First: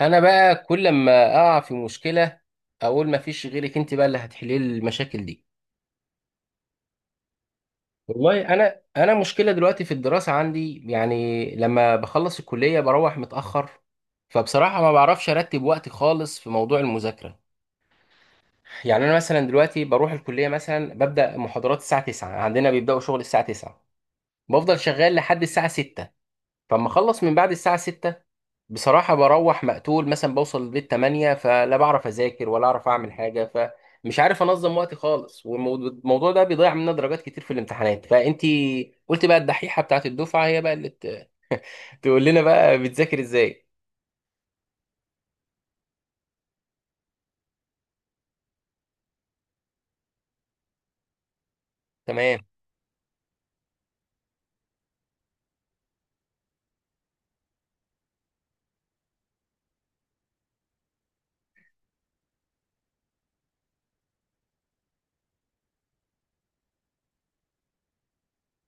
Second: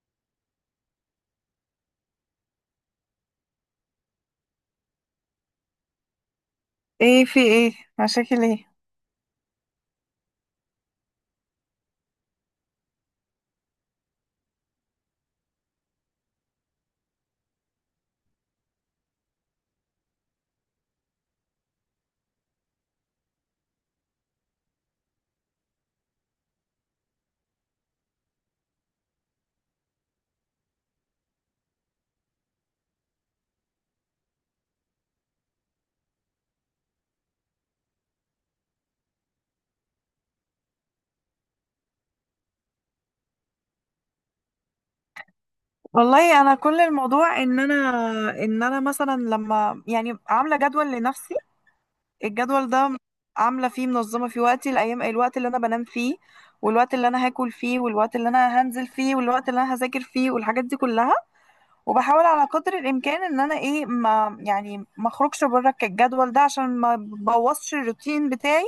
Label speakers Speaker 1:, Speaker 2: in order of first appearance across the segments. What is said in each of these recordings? Speaker 1: انا بقى كل ما اقع في مشكله، اقول ما فيش غيرك انت بقى اللي هتحلي لي المشاكل دي.
Speaker 2: ايه، في ايه؟ مشاكل
Speaker 1: والله
Speaker 2: ايه؟
Speaker 1: انا مشكله دلوقتي في الدراسه عندي، يعني لما بخلص الكليه بروح متاخر، فبصراحه ما بعرفش ارتب وقتي خالص في موضوع المذاكره. يعني انا مثلا دلوقتي بروح الكليه، مثلا ببدا محاضرات الساعه 9، عندنا بيبداوا شغل الساعه 9، بفضل شغال لحد الساعه 6، فاما اخلص من بعد الساعه 6 بصراحه بروح مقتول، مثلا بوصل البيت 8، فلا بعرف اذاكر ولا اعرف اعمل حاجه. فمش عارف انظم وقتي خالص، والموضوع ده بيضيع مننا درجات كتير في الامتحانات. فانتي قلت بقى الدحيحه بتاعت الدفعه هي بقى اللي تقول لنا بقى بتذاكر ازاي؟
Speaker 2: والله انا كل الموضوع ان انا مثلا لما يعني عامله جدول لنفسي.
Speaker 1: تمام.
Speaker 2: الجدول ده عامله فيه منظمه في وقتي الايام، الوقت اللي انا بنام فيه والوقت اللي انا هاكل فيه والوقت اللي انا هنزل فيه والوقت اللي انا هذاكر فيه والحاجات دي كلها. وبحاول على قدر الامكان ان انا ايه ما يعني ما اخرجش بره الجدول ده عشان ما بوظش الروتين بتاعي،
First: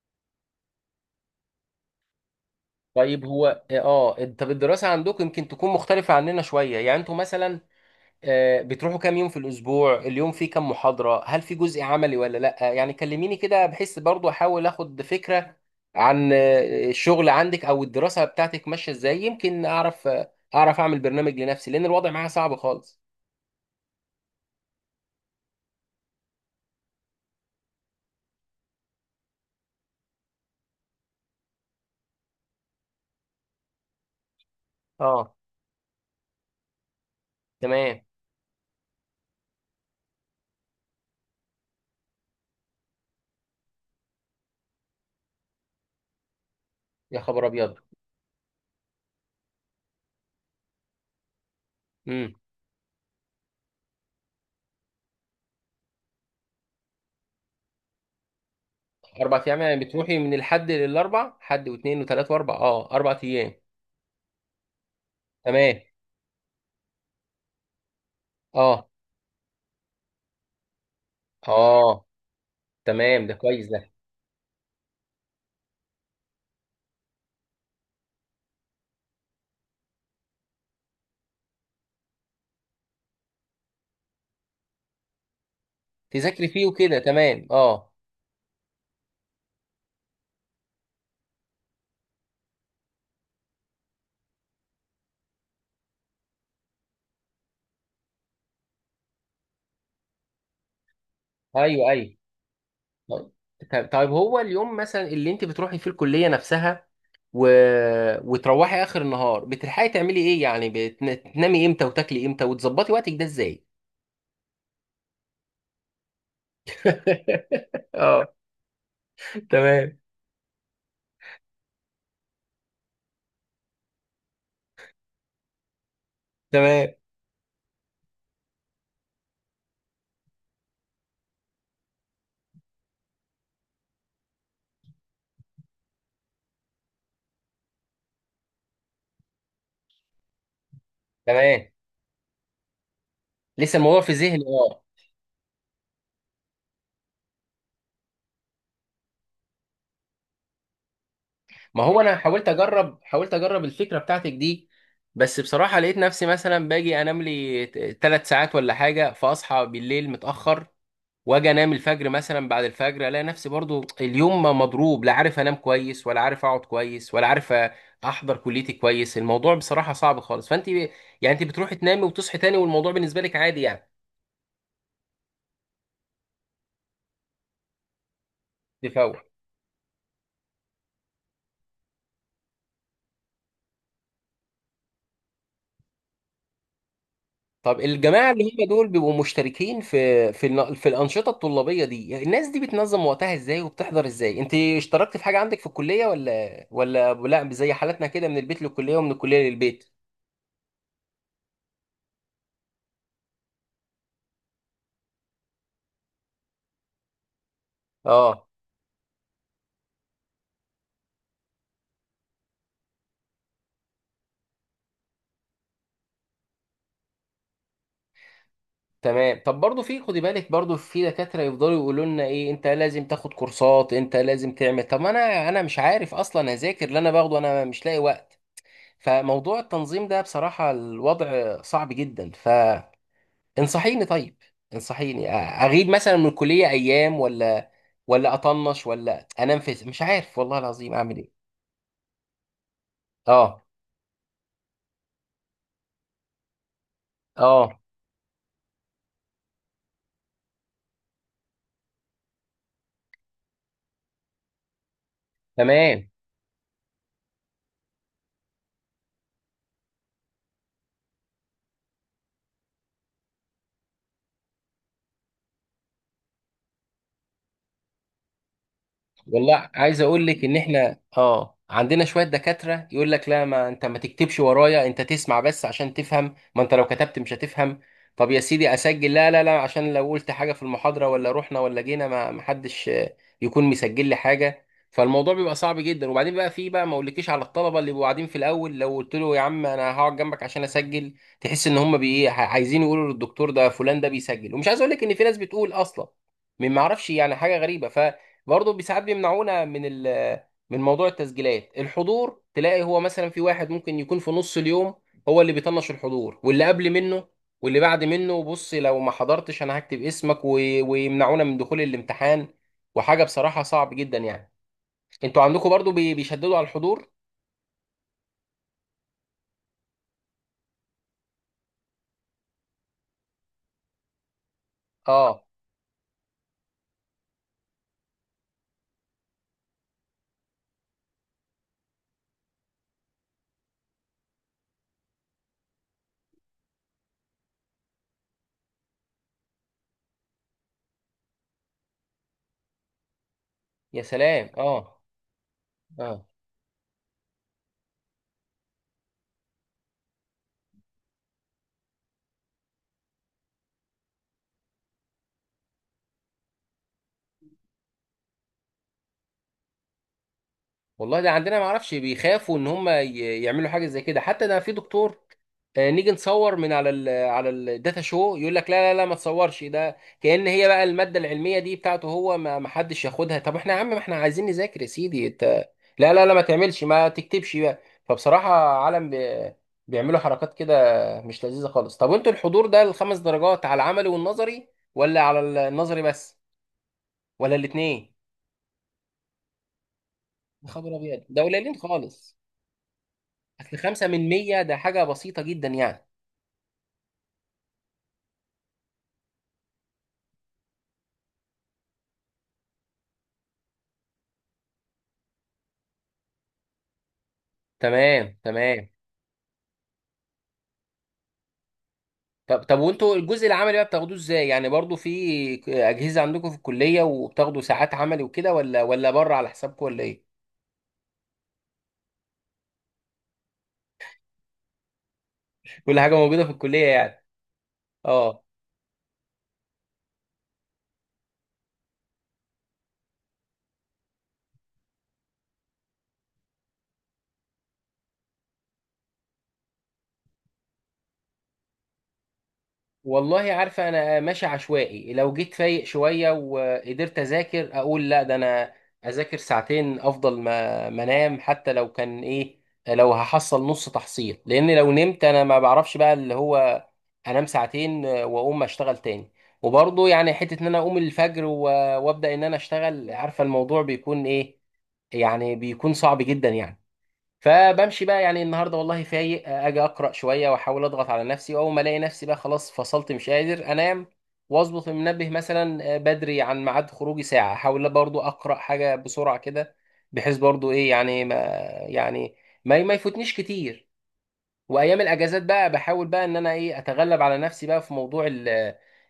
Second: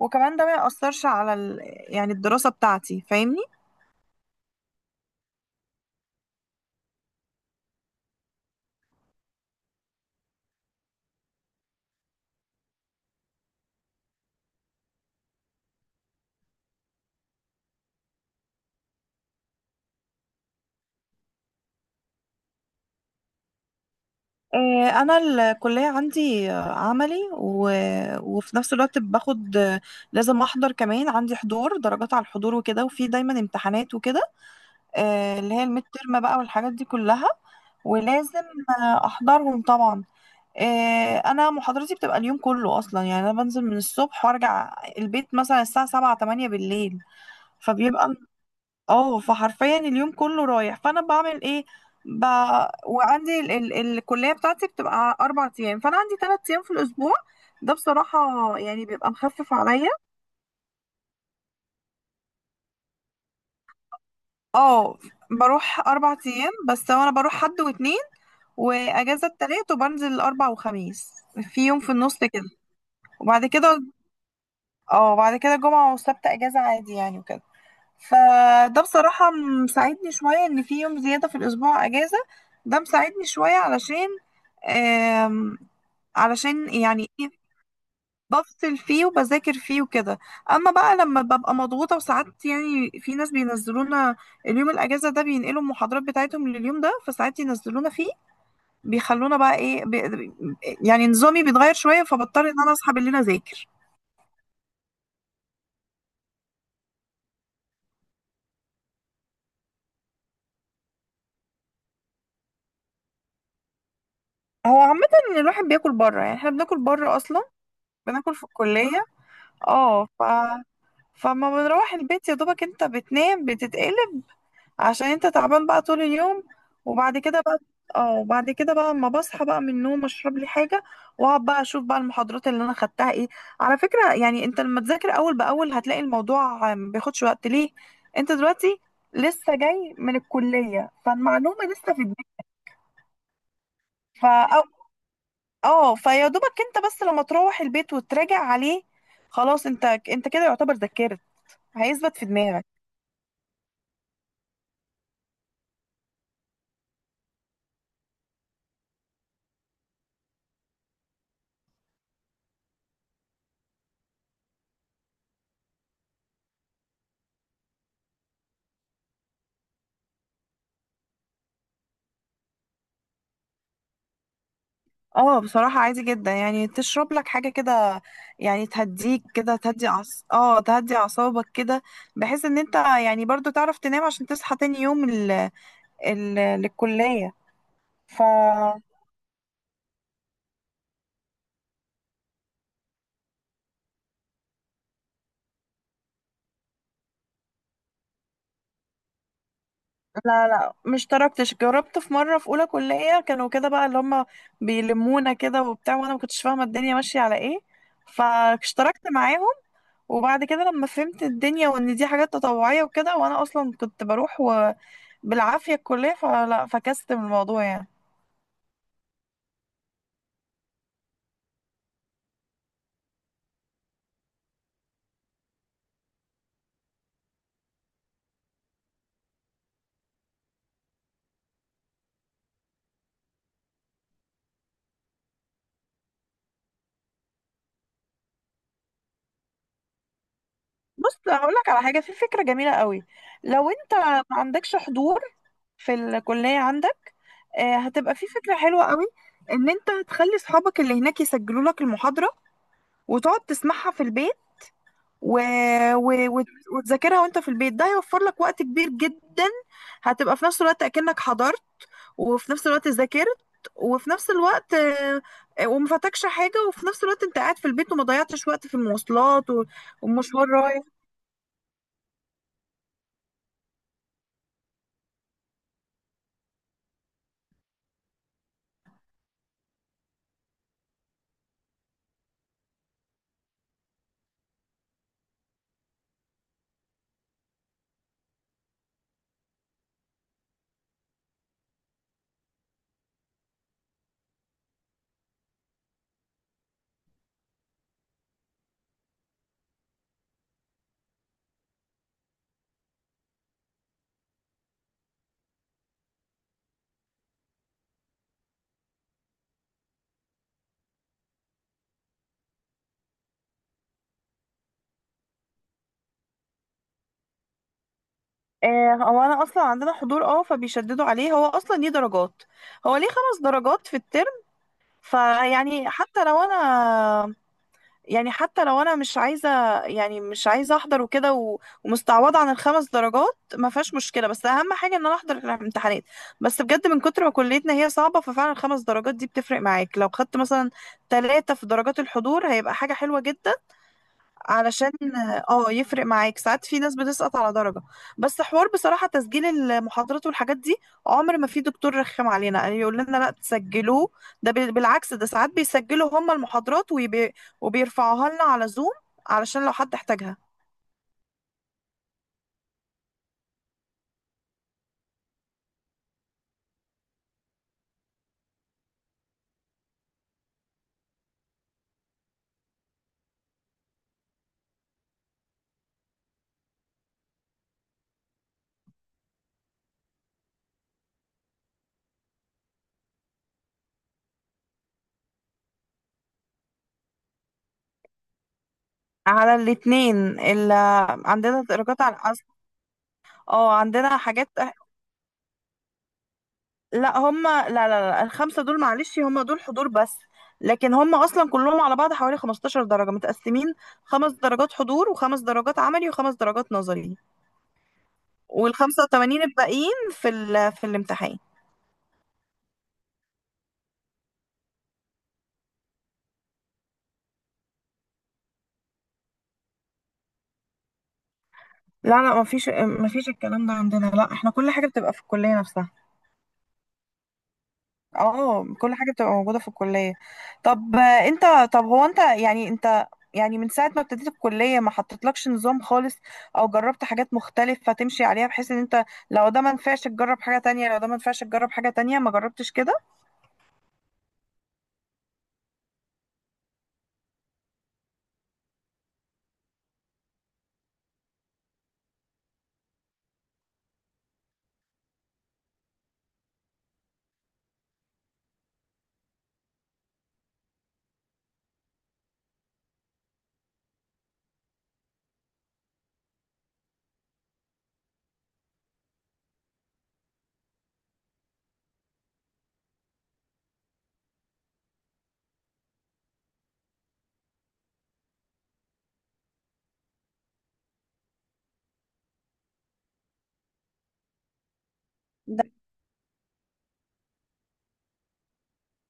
Speaker 2: وكمان ده ما يأثرش على يعني الدراسه بتاعتي،
Speaker 1: طيب
Speaker 2: فاهمني؟
Speaker 1: هو طب الدراسه عندكم يمكن تكون مختلفه عننا شويه، يعني انتوا مثلا بتروحوا كام يوم في الأسبوع؟ اليوم فيه كام محاضرة؟ هل في جزء عملي ولا لأ؟ يعني كلميني كده، بحيث برضو أحاول أخد فكرة عن الشغل عندك أو الدراسة بتاعتك ماشية إزاي، يمكن أعرف، أعرف أعمل برنامج لنفسي، لأن الوضع معايا صعب خالص.
Speaker 2: انا الكليه عندي عملي وفي نفس الوقت باخد، لازم احضر، كمان عندي حضور، درجات على الحضور وكده، وفي دايما امتحانات وكده،
Speaker 1: أه،
Speaker 2: اللي هي الميد ترم بقى والحاجات دي كلها.
Speaker 1: تمام.
Speaker 2: ولازم احضرهم طبعا. انا محاضرتي بتبقى اليوم كله اصلا. يعني انا بنزل من الصبح وارجع البيت مثلا الساعه 7 8 بالليل.
Speaker 1: يا خبر أبيض.
Speaker 2: فبيبقى اه، فحرفيا اليوم كله رايح. فانا بعمل ايه؟ ب...
Speaker 1: امم
Speaker 2: وعندي الكليه بتاعتي بتبقى اربع ايام، فانا عندي ثلاث ايام في الاسبوع. ده بصراحه يعني بيبقى
Speaker 1: أربع
Speaker 2: مخفف
Speaker 1: أيام يعني؟
Speaker 2: عليا.
Speaker 1: بتروحي من الحد للأربع؟ حد واثنين وثلاث وأربع، 4 أيام.
Speaker 2: اه،
Speaker 1: تمام،
Speaker 2: بروح اربع ايام، بس انا بروح حد واتنين
Speaker 1: أه.
Speaker 2: واجازه التلات وبنزل الاربع وخميس. في يوم في
Speaker 1: أه،
Speaker 2: النص كده.
Speaker 1: تمام، ده
Speaker 2: وبعد
Speaker 1: كويس
Speaker 2: كده
Speaker 1: ده.
Speaker 2: اه بعد كده جمعه وسبت اجازه عادي يعني وكده. فده بصراحة مساعدني شوية إن في يوم زيادة في الأسبوع أجازة. ده مساعدني شوية علشان آم،
Speaker 1: تذاكري فيه
Speaker 2: علشان
Speaker 1: وكده،
Speaker 2: يعني إيه،
Speaker 1: تمام، أه.
Speaker 2: بفصل فيه وبذاكر فيه وكده. أما بقى لما ببقى مضغوطة، وساعات يعني في ناس بينزلونا اليوم الأجازة ده، بينقلوا المحاضرات بتاعتهم لليوم ده، فساعات ينزلونا فيه، بيخلونا بقى إيه، بي يعني نظامي بيتغير
Speaker 1: أيوه،
Speaker 2: شوية،
Speaker 1: أيوه.
Speaker 2: فبضطر إن أنا أصحى بالليل
Speaker 1: طيب،
Speaker 2: أذاكر.
Speaker 1: طيب، طيب. هو اليوم مثلا اللي انت بتروحي فيه الكليه نفسها، و... وتروحي اخر النهار، بتلحقي تعملي ايه؟ يعني بتنامي امتى، وتاكلي امتى، وتظبطي وقتك ده ازاي؟
Speaker 2: هو عامة إن الواحد بياكل بره، يعني إحنا بناكل بره أصلا،
Speaker 1: اه،
Speaker 2: بناكل في الكلية.
Speaker 1: تمام.
Speaker 2: اه، فما بنروح البيت يا دوبك انت بتنام بتتقلب عشان انت تعبان بقى طول اليوم.
Speaker 1: تمام،
Speaker 2: وبعد كده بقى، اه وبعد كده بقى اما بصحى بقى من النوم اشرب لي حاجه واقعد بقى اشوف بقى المحاضرات اللي انا خدتها ايه. على فكره، يعني انت لما تذاكر اول باول هتلاقي الموضوع ما بياخدش وقت. ليه؟ انت دلوقتي لسه جاي من الكليه فالمعلومه
Speaker 1: تمام.
Speaker 2: لسه في دماغك.
Speaker 1: لسه الموضوع في ذهني،
Speaker 2: فا
Speaker 1: اه.
Speaker 2: اه، فيا دوبك انت بس لما تروح البيت وتراجع عليه، خلاص انت كده يعتبر ذاكرت،
Speaker 1: ما هو انا
Speaker 2: هيثبت في
Speaker 1: حاولت
Speaker 2: دماغك.
Speaker 1: اجرب حاولت اجرب الفكره بتاعتك دي، بس بصراحه لقيت نفسي مثلا باجي انام لي 3 ساعات ولا حاجه، فاصحى بالليل متاخر، واجي انام الفجر، مثلا بعد الفجر الاقي نفسي برضو اليوم ما مضروب، لا عارف انام كويس، ولا عارف اقعد كويس، ولا عارف احضر كليتي كويس. الموضوع بصراحة صعب خالص. يعني انت بتروحي تنامي وتصحي تاني، والموضوع بالنسبة لك عادي يعني؟
Speaker 2: اه بصراحة عادي جدا، يعني تشرب لك حاجة كده يعني
Speaker 1: تفوق.
Speaker 2: تهديك كده، تهدي عص... اه تهدي اعصابك كده، بحيث ان انت يعني برضو تعرف تنام عشان تصحى تاني يوم ال... للكلية.
Speaker 1: طب
Speaker 2: ف
Speaker 1: الجماعة اللي هم دول بيبقوا مشتركين في الأنشطة الطلابية دي، الناس دي بتنظم وقتها ازاي؟ وبتحضر ازاي؟ انت اشتركت في حاجة عندك في الكلية ولا، لا، زي حالتنا كده من البيت للكلية ومن الكلية للبيت؟
Speaker 2: لا لا، مش تركتش، جربت في مرة في اولى كلية كانوا كده بقى اللي هم بيلمونا كده وبتاع، وانا ما كنتش فاهمة الدنيا ماشية على ايه،
Speaker 1: اه،
Speaker 2: فاشتركت معاهم. وبعد كده لما فهمت الدنيا وان دي حاجات تطوعية وكده، وانا اصلا كنت بروح بالعافية الكلية، فلا فكست من الموضوع يعني.
Speaker 1: تمام. طب برضو، في خدي بالك، برضو في دكاترة يفضلوا يقولوا لنا ايه، انت لازم تاخد كورسات، انت لازم تعمل، طب ما انا مش عارف اصلا اذاكر اللي انا باخده، انا مش لاقي وقت. فموضوع التنظيم ده بصراحة الوضع صعب جدا. فانصحيني، طيب انصحيني، اغيب مثلا من الكلية ايام، ولا اطنش، ولا انام، في مش عارف، والله العظيم اعمل
Speaker 2: بص
Speaker 1: ايه.
Speaker 2: هقول لك على حاجة، في فكرة جميلة قوي.
Speaker 1: اه،
Speaker 2: لو انت ما عندكش حضور في الكلية عندك،
Speaker 1: اه،
Speaker 2: هتبقى في فكرة حلوة قوي. ان انت تخلي اصحابك اللي هناك يسجلوا لك المحاضرة وتقعد تسمعها في البيت، و...
Speaker 1: تمام.
Speaker 2: و... وت- وتذاكرها وانت في البيت. ده هيوفر لك وقت كبير جدا. هتبقى في نفس الوقت اكنك حضرت، وفي نفس الوقت ذاكرت، وفي نفس الوقت وما فاتكش حاجة، وفي نفس الوقت انت قاعد في البيت وما ضيعتش وقت في المواصلات
Speaker 1: والله عايز اقول لك
Speaker 2: والمشوار
Speaker 1: ان
Speaker 2: رايح.
Speaker 1: احنا عندنا شويه دكاتره يقول لك لا، ما انت ما تكتبش ورايا، انت تسمع بس عشان تفهم، ما انت لو كتبت مش هتفهم. طب يا سيدي اسجل. لا، لا، لا، عشان لو قلت حاجه في المحاضره ولا رحنا ولا جينا، ما حدش يكون مسجل لي حاجه. فالموضوع بيبقى صعب جدا. وبعدين بقى، في بقى، ما اقولكيش على الطلبه اللي بيبقوا قاعدين في الاول، لو قلت له يا عم انا هقعد جنبك عشان اسجل، تحس ان هم عايزين يقولوا للدكتور ده فلان ده بيسجل. ومش عايز اقول لك ان في ناس بتقول اصلا، من، ما اعرفش يعني، حاجه غريبه. برضه ساعات بيمنعونا من موضوع التسجيلات. الحضور تلاقي هو مثلا في واحد ممكن يكون في نص اليوم هو اللي بيطنش الحضور، واللي قبل منه واللي بعد منه، بص لو ما حضرتش انا هكتب اسمك ويمنعونا من دخول الامتحان. وحاجة بصراحة صعب جدا يعني. انتوا عندكم برضه بيشددوا على الحضور؟
Speaker 2: هو انا اصلا عندنا حضور، اه، فبيشددوا عليه. هو اصلا ليه درجات، هو ليه خمس درجات في الترم.
Speaker 1: اه،
Speaker 2: فيعني حتى لو انا، يعني حتى لو انا مش عايزه، يعني مش عايزه احضر وكده ومستعوضه عن الخمس درجات ما فيهاش مشكله، بس اهم حاجه ان انا احضر الامتحانات. بس بجد من كتر ما كليتنا هي صعبه، ففعلا الخمس درجات دي بتفرق معاك. لو خدت مثلا ثلاثه في درجات الحضور هيبقى حاجه حلوه جدا،
Speaker 1: يا سلام،
Speaker 2: علشان
Speaker 1: اه،
Speaker 2: اه يفرق
Speaker 1: اه.
Speaker 2: معاك، ساعات في ناس بتسقط على درجة. بس حوار بصراحة تسجيل المحاضرات والحاجات دي، عمر ما في دكتور رخم علينا يعني يقول لنا لا تسجلوه. ده بالعكس، ده ساعات بيسجلوا هم المحاضرات ويبي وبيرفعوها لنا على زوم علشان لو حد احتاجها.
Speaker 1: والله ده عندنا ما اعرفش، بيخافوا ان هم يعملوا حاجه زي كده. حتى ده في دكتور نيجي نصور من على ال على الداتا شو، يقول لك لا، لا، لا، ما تصورش، ده كأن هي بقى الماده العلميه دي بتاعته هو، ما حدش ياخدها. طب احنا يا عم ما احنا عايزين نذاكر، يا سيدي انت، لا، لا، لا، ما تعملش، ما تكتبش بقى. فبصراحه عالم بيعملوا حركات كده مش لذيذه خالص. طب وانتوا الحضور ده الخمس درجات على العملي والنظري، ولا على النظري بس، ولا الاثنين؟
Speaker 2: على الاتنين اللي
Speaker 1: خبر ابيض، ده
Speaker 2: عندنا
Speaker 1: قليلين
Speaker 2: درجات على
Speaker 1: خالص.
Speaker 2: الأس... اه
Speaker 1: اصل خمسة
Speaker 2: عندنا
Speaker 1: من
Speaker 2: حاجات.
Speaker 1: مية ده حاجة بسيطة جدا يعني.
Speaker 2: لا هم، لا لا لا الخمسة دول معلش هم دول حضور بس، لكن هم أصلا كلهم على بعض حوالي 15 درجة متقسمين، خمس درجات حضور وخمس درجات عملي وخمس درجات نظري.
Speaker 1: تمام، تمام.
Speaker 2: والخمسة وتمانين الباقيين في في الامتحان.
Speaker 1: طب، طب، وانتوا الجزء العملي بقى بتاخدوه ازاي؟ يعني برضو في اجهزة عندكم في الكلية وبتاخدوا ساعات عملي وكده، ولا بره على حسابكم، ولا ايه؟
Speaker 2: لا لا، مفيش الكلام ده عندنا، لا احنا كل حاجة بتبقى في الكلية نفسها.
Speaker 1: كل حاجة موجودة في الكلية يعني، اه.
Speaker 2: اه كل حاجة بتبقى موجودة في الكلية. طب انت، طب هو انت يعني انت، يعني من ساعة ما ابتديت الكلية ما حطيتلكش نظام خالص؟ او جربت حاجات مختلفة تمشي عليها، بحيث ان انت لو ده ما نفعش تجرب حاجة تانية، لو ده ما نفعش تجرب حاجة تانية؟ ما جربتش كده؟
Speaker 1: والله عارفة أنا ماشي عشوائي، لو جيت فايق شوية وقدرت أذاكر أقول لا، ده أنا أذاكر ساعتين أفضل ما أنام، حتى لو كان إيه، لو هحصل نص تحصيل، لأن لو نمت أنا ما بعرفش بقى اللي هو، أنام ساعتين وأقوم أشتغل تاني. وبرضه يعني حتة إن أنا أقوم الفجر وأبدأ إن أنا أشتغل، عارفة الموضوع بيكون إيه، يعني بيكون صعب جدا يعني. فبمشي بقى يعني، النهارده والله فايق، اجي اقرا شويه واحاول اضغط على نفسي، واول ما الاقي نفسي بقى خلاص فصلت مش قادر انام، واظبط المنبه مثلا بدري عن ميعاد خروجي ساعه، احاول برضو اقرا حاجه بسرعه كده، بحيث برضو ايه يعني، يعني ما يفوتنيش كتير. وايام الاجازات
Speaker 2: ده
Speaker 1: بقى بحاول بقى ان انا ايه اتغلب على نفسي بقى في موضوع ال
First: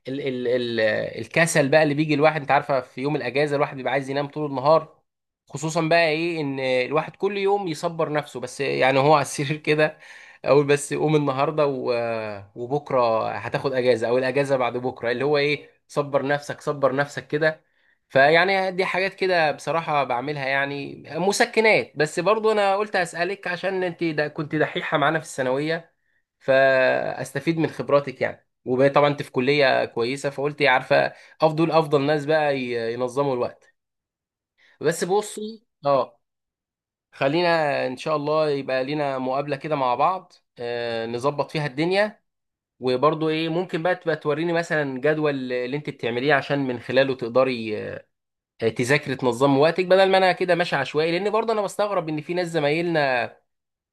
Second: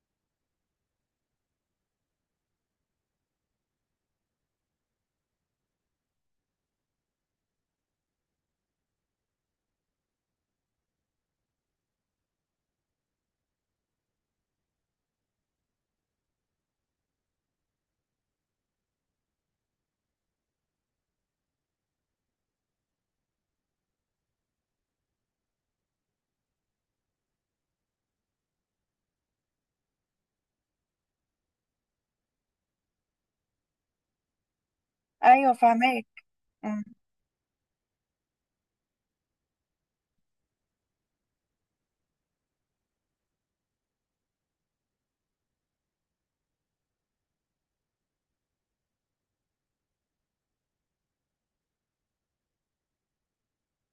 Speaker 1: ال ال ال الكسل بقى اللي بيجي الواحد. انت عارفه في يوم الاجازه الواحد بيبقى عايز ينام طول النهار. خصوصا بقى ايه ان الواحد كل يوم يصبر نفسه بس يعني، هو على السرير كده. اقول بس قوم النهارده وبكره هتاخد اجازه، او الاجازه بعد بكره، اللي هو ايه، صبر نفسك، صبر نفسك كده. فيعني دي حاجات كده بصراحة بعملها يعني مسكنات، بس برضو أنا قلت أسألك عشان أنت دا كنت دحيحة معانا في الثانوية، فأستفيد من خبراتك يعني. وطبعا أنت في كلية كويسة، فقلت يا عارفة، أفضل ناس بقى ينظموا الوقت. بس
Speaker 2: ايوه
Speaker 1: بصي،
Speaker 2: فهماك.
Speaker 1: أه.
Speaker 2: مم.
Speaker 1: خلينا إن شاء الله يبقى لينا مقابلة كده مع بعض، نظبط فيها الدنيا، وبرضو إيه ممكن بقى تبقى توريني مثلا جدول اللي أنت بتعمليه، عشان من خلاله تقدري تذاكري، تنظمي وقتك بدل ما انا كده ماشي عشوائي. لان برضه انا بستغرب ان في ناس زمايلنا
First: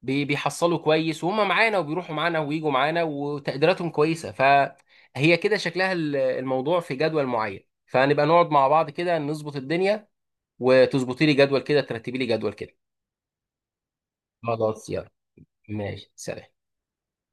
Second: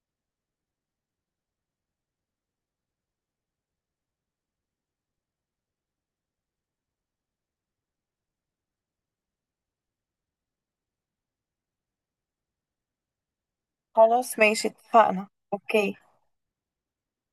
Speaker 1: بيحصلوا كويس وهم معانا، وبيروحوا معانا ويجوا معانا وتقديراتهم كويسه، فهي كده شكلها الموضوع في جدول معين. فنبقى نقعد مع بعض كده نظبط الدنيا، وتظبطي لي جدول كده، ترتبي لي جدول كده.
Speaker 2: خلاص ماشي،
Speaker 1: خلاص يلا،
Speaker 2: اتفقنا، اوكي.
Speaker 1: ماشي، سلام.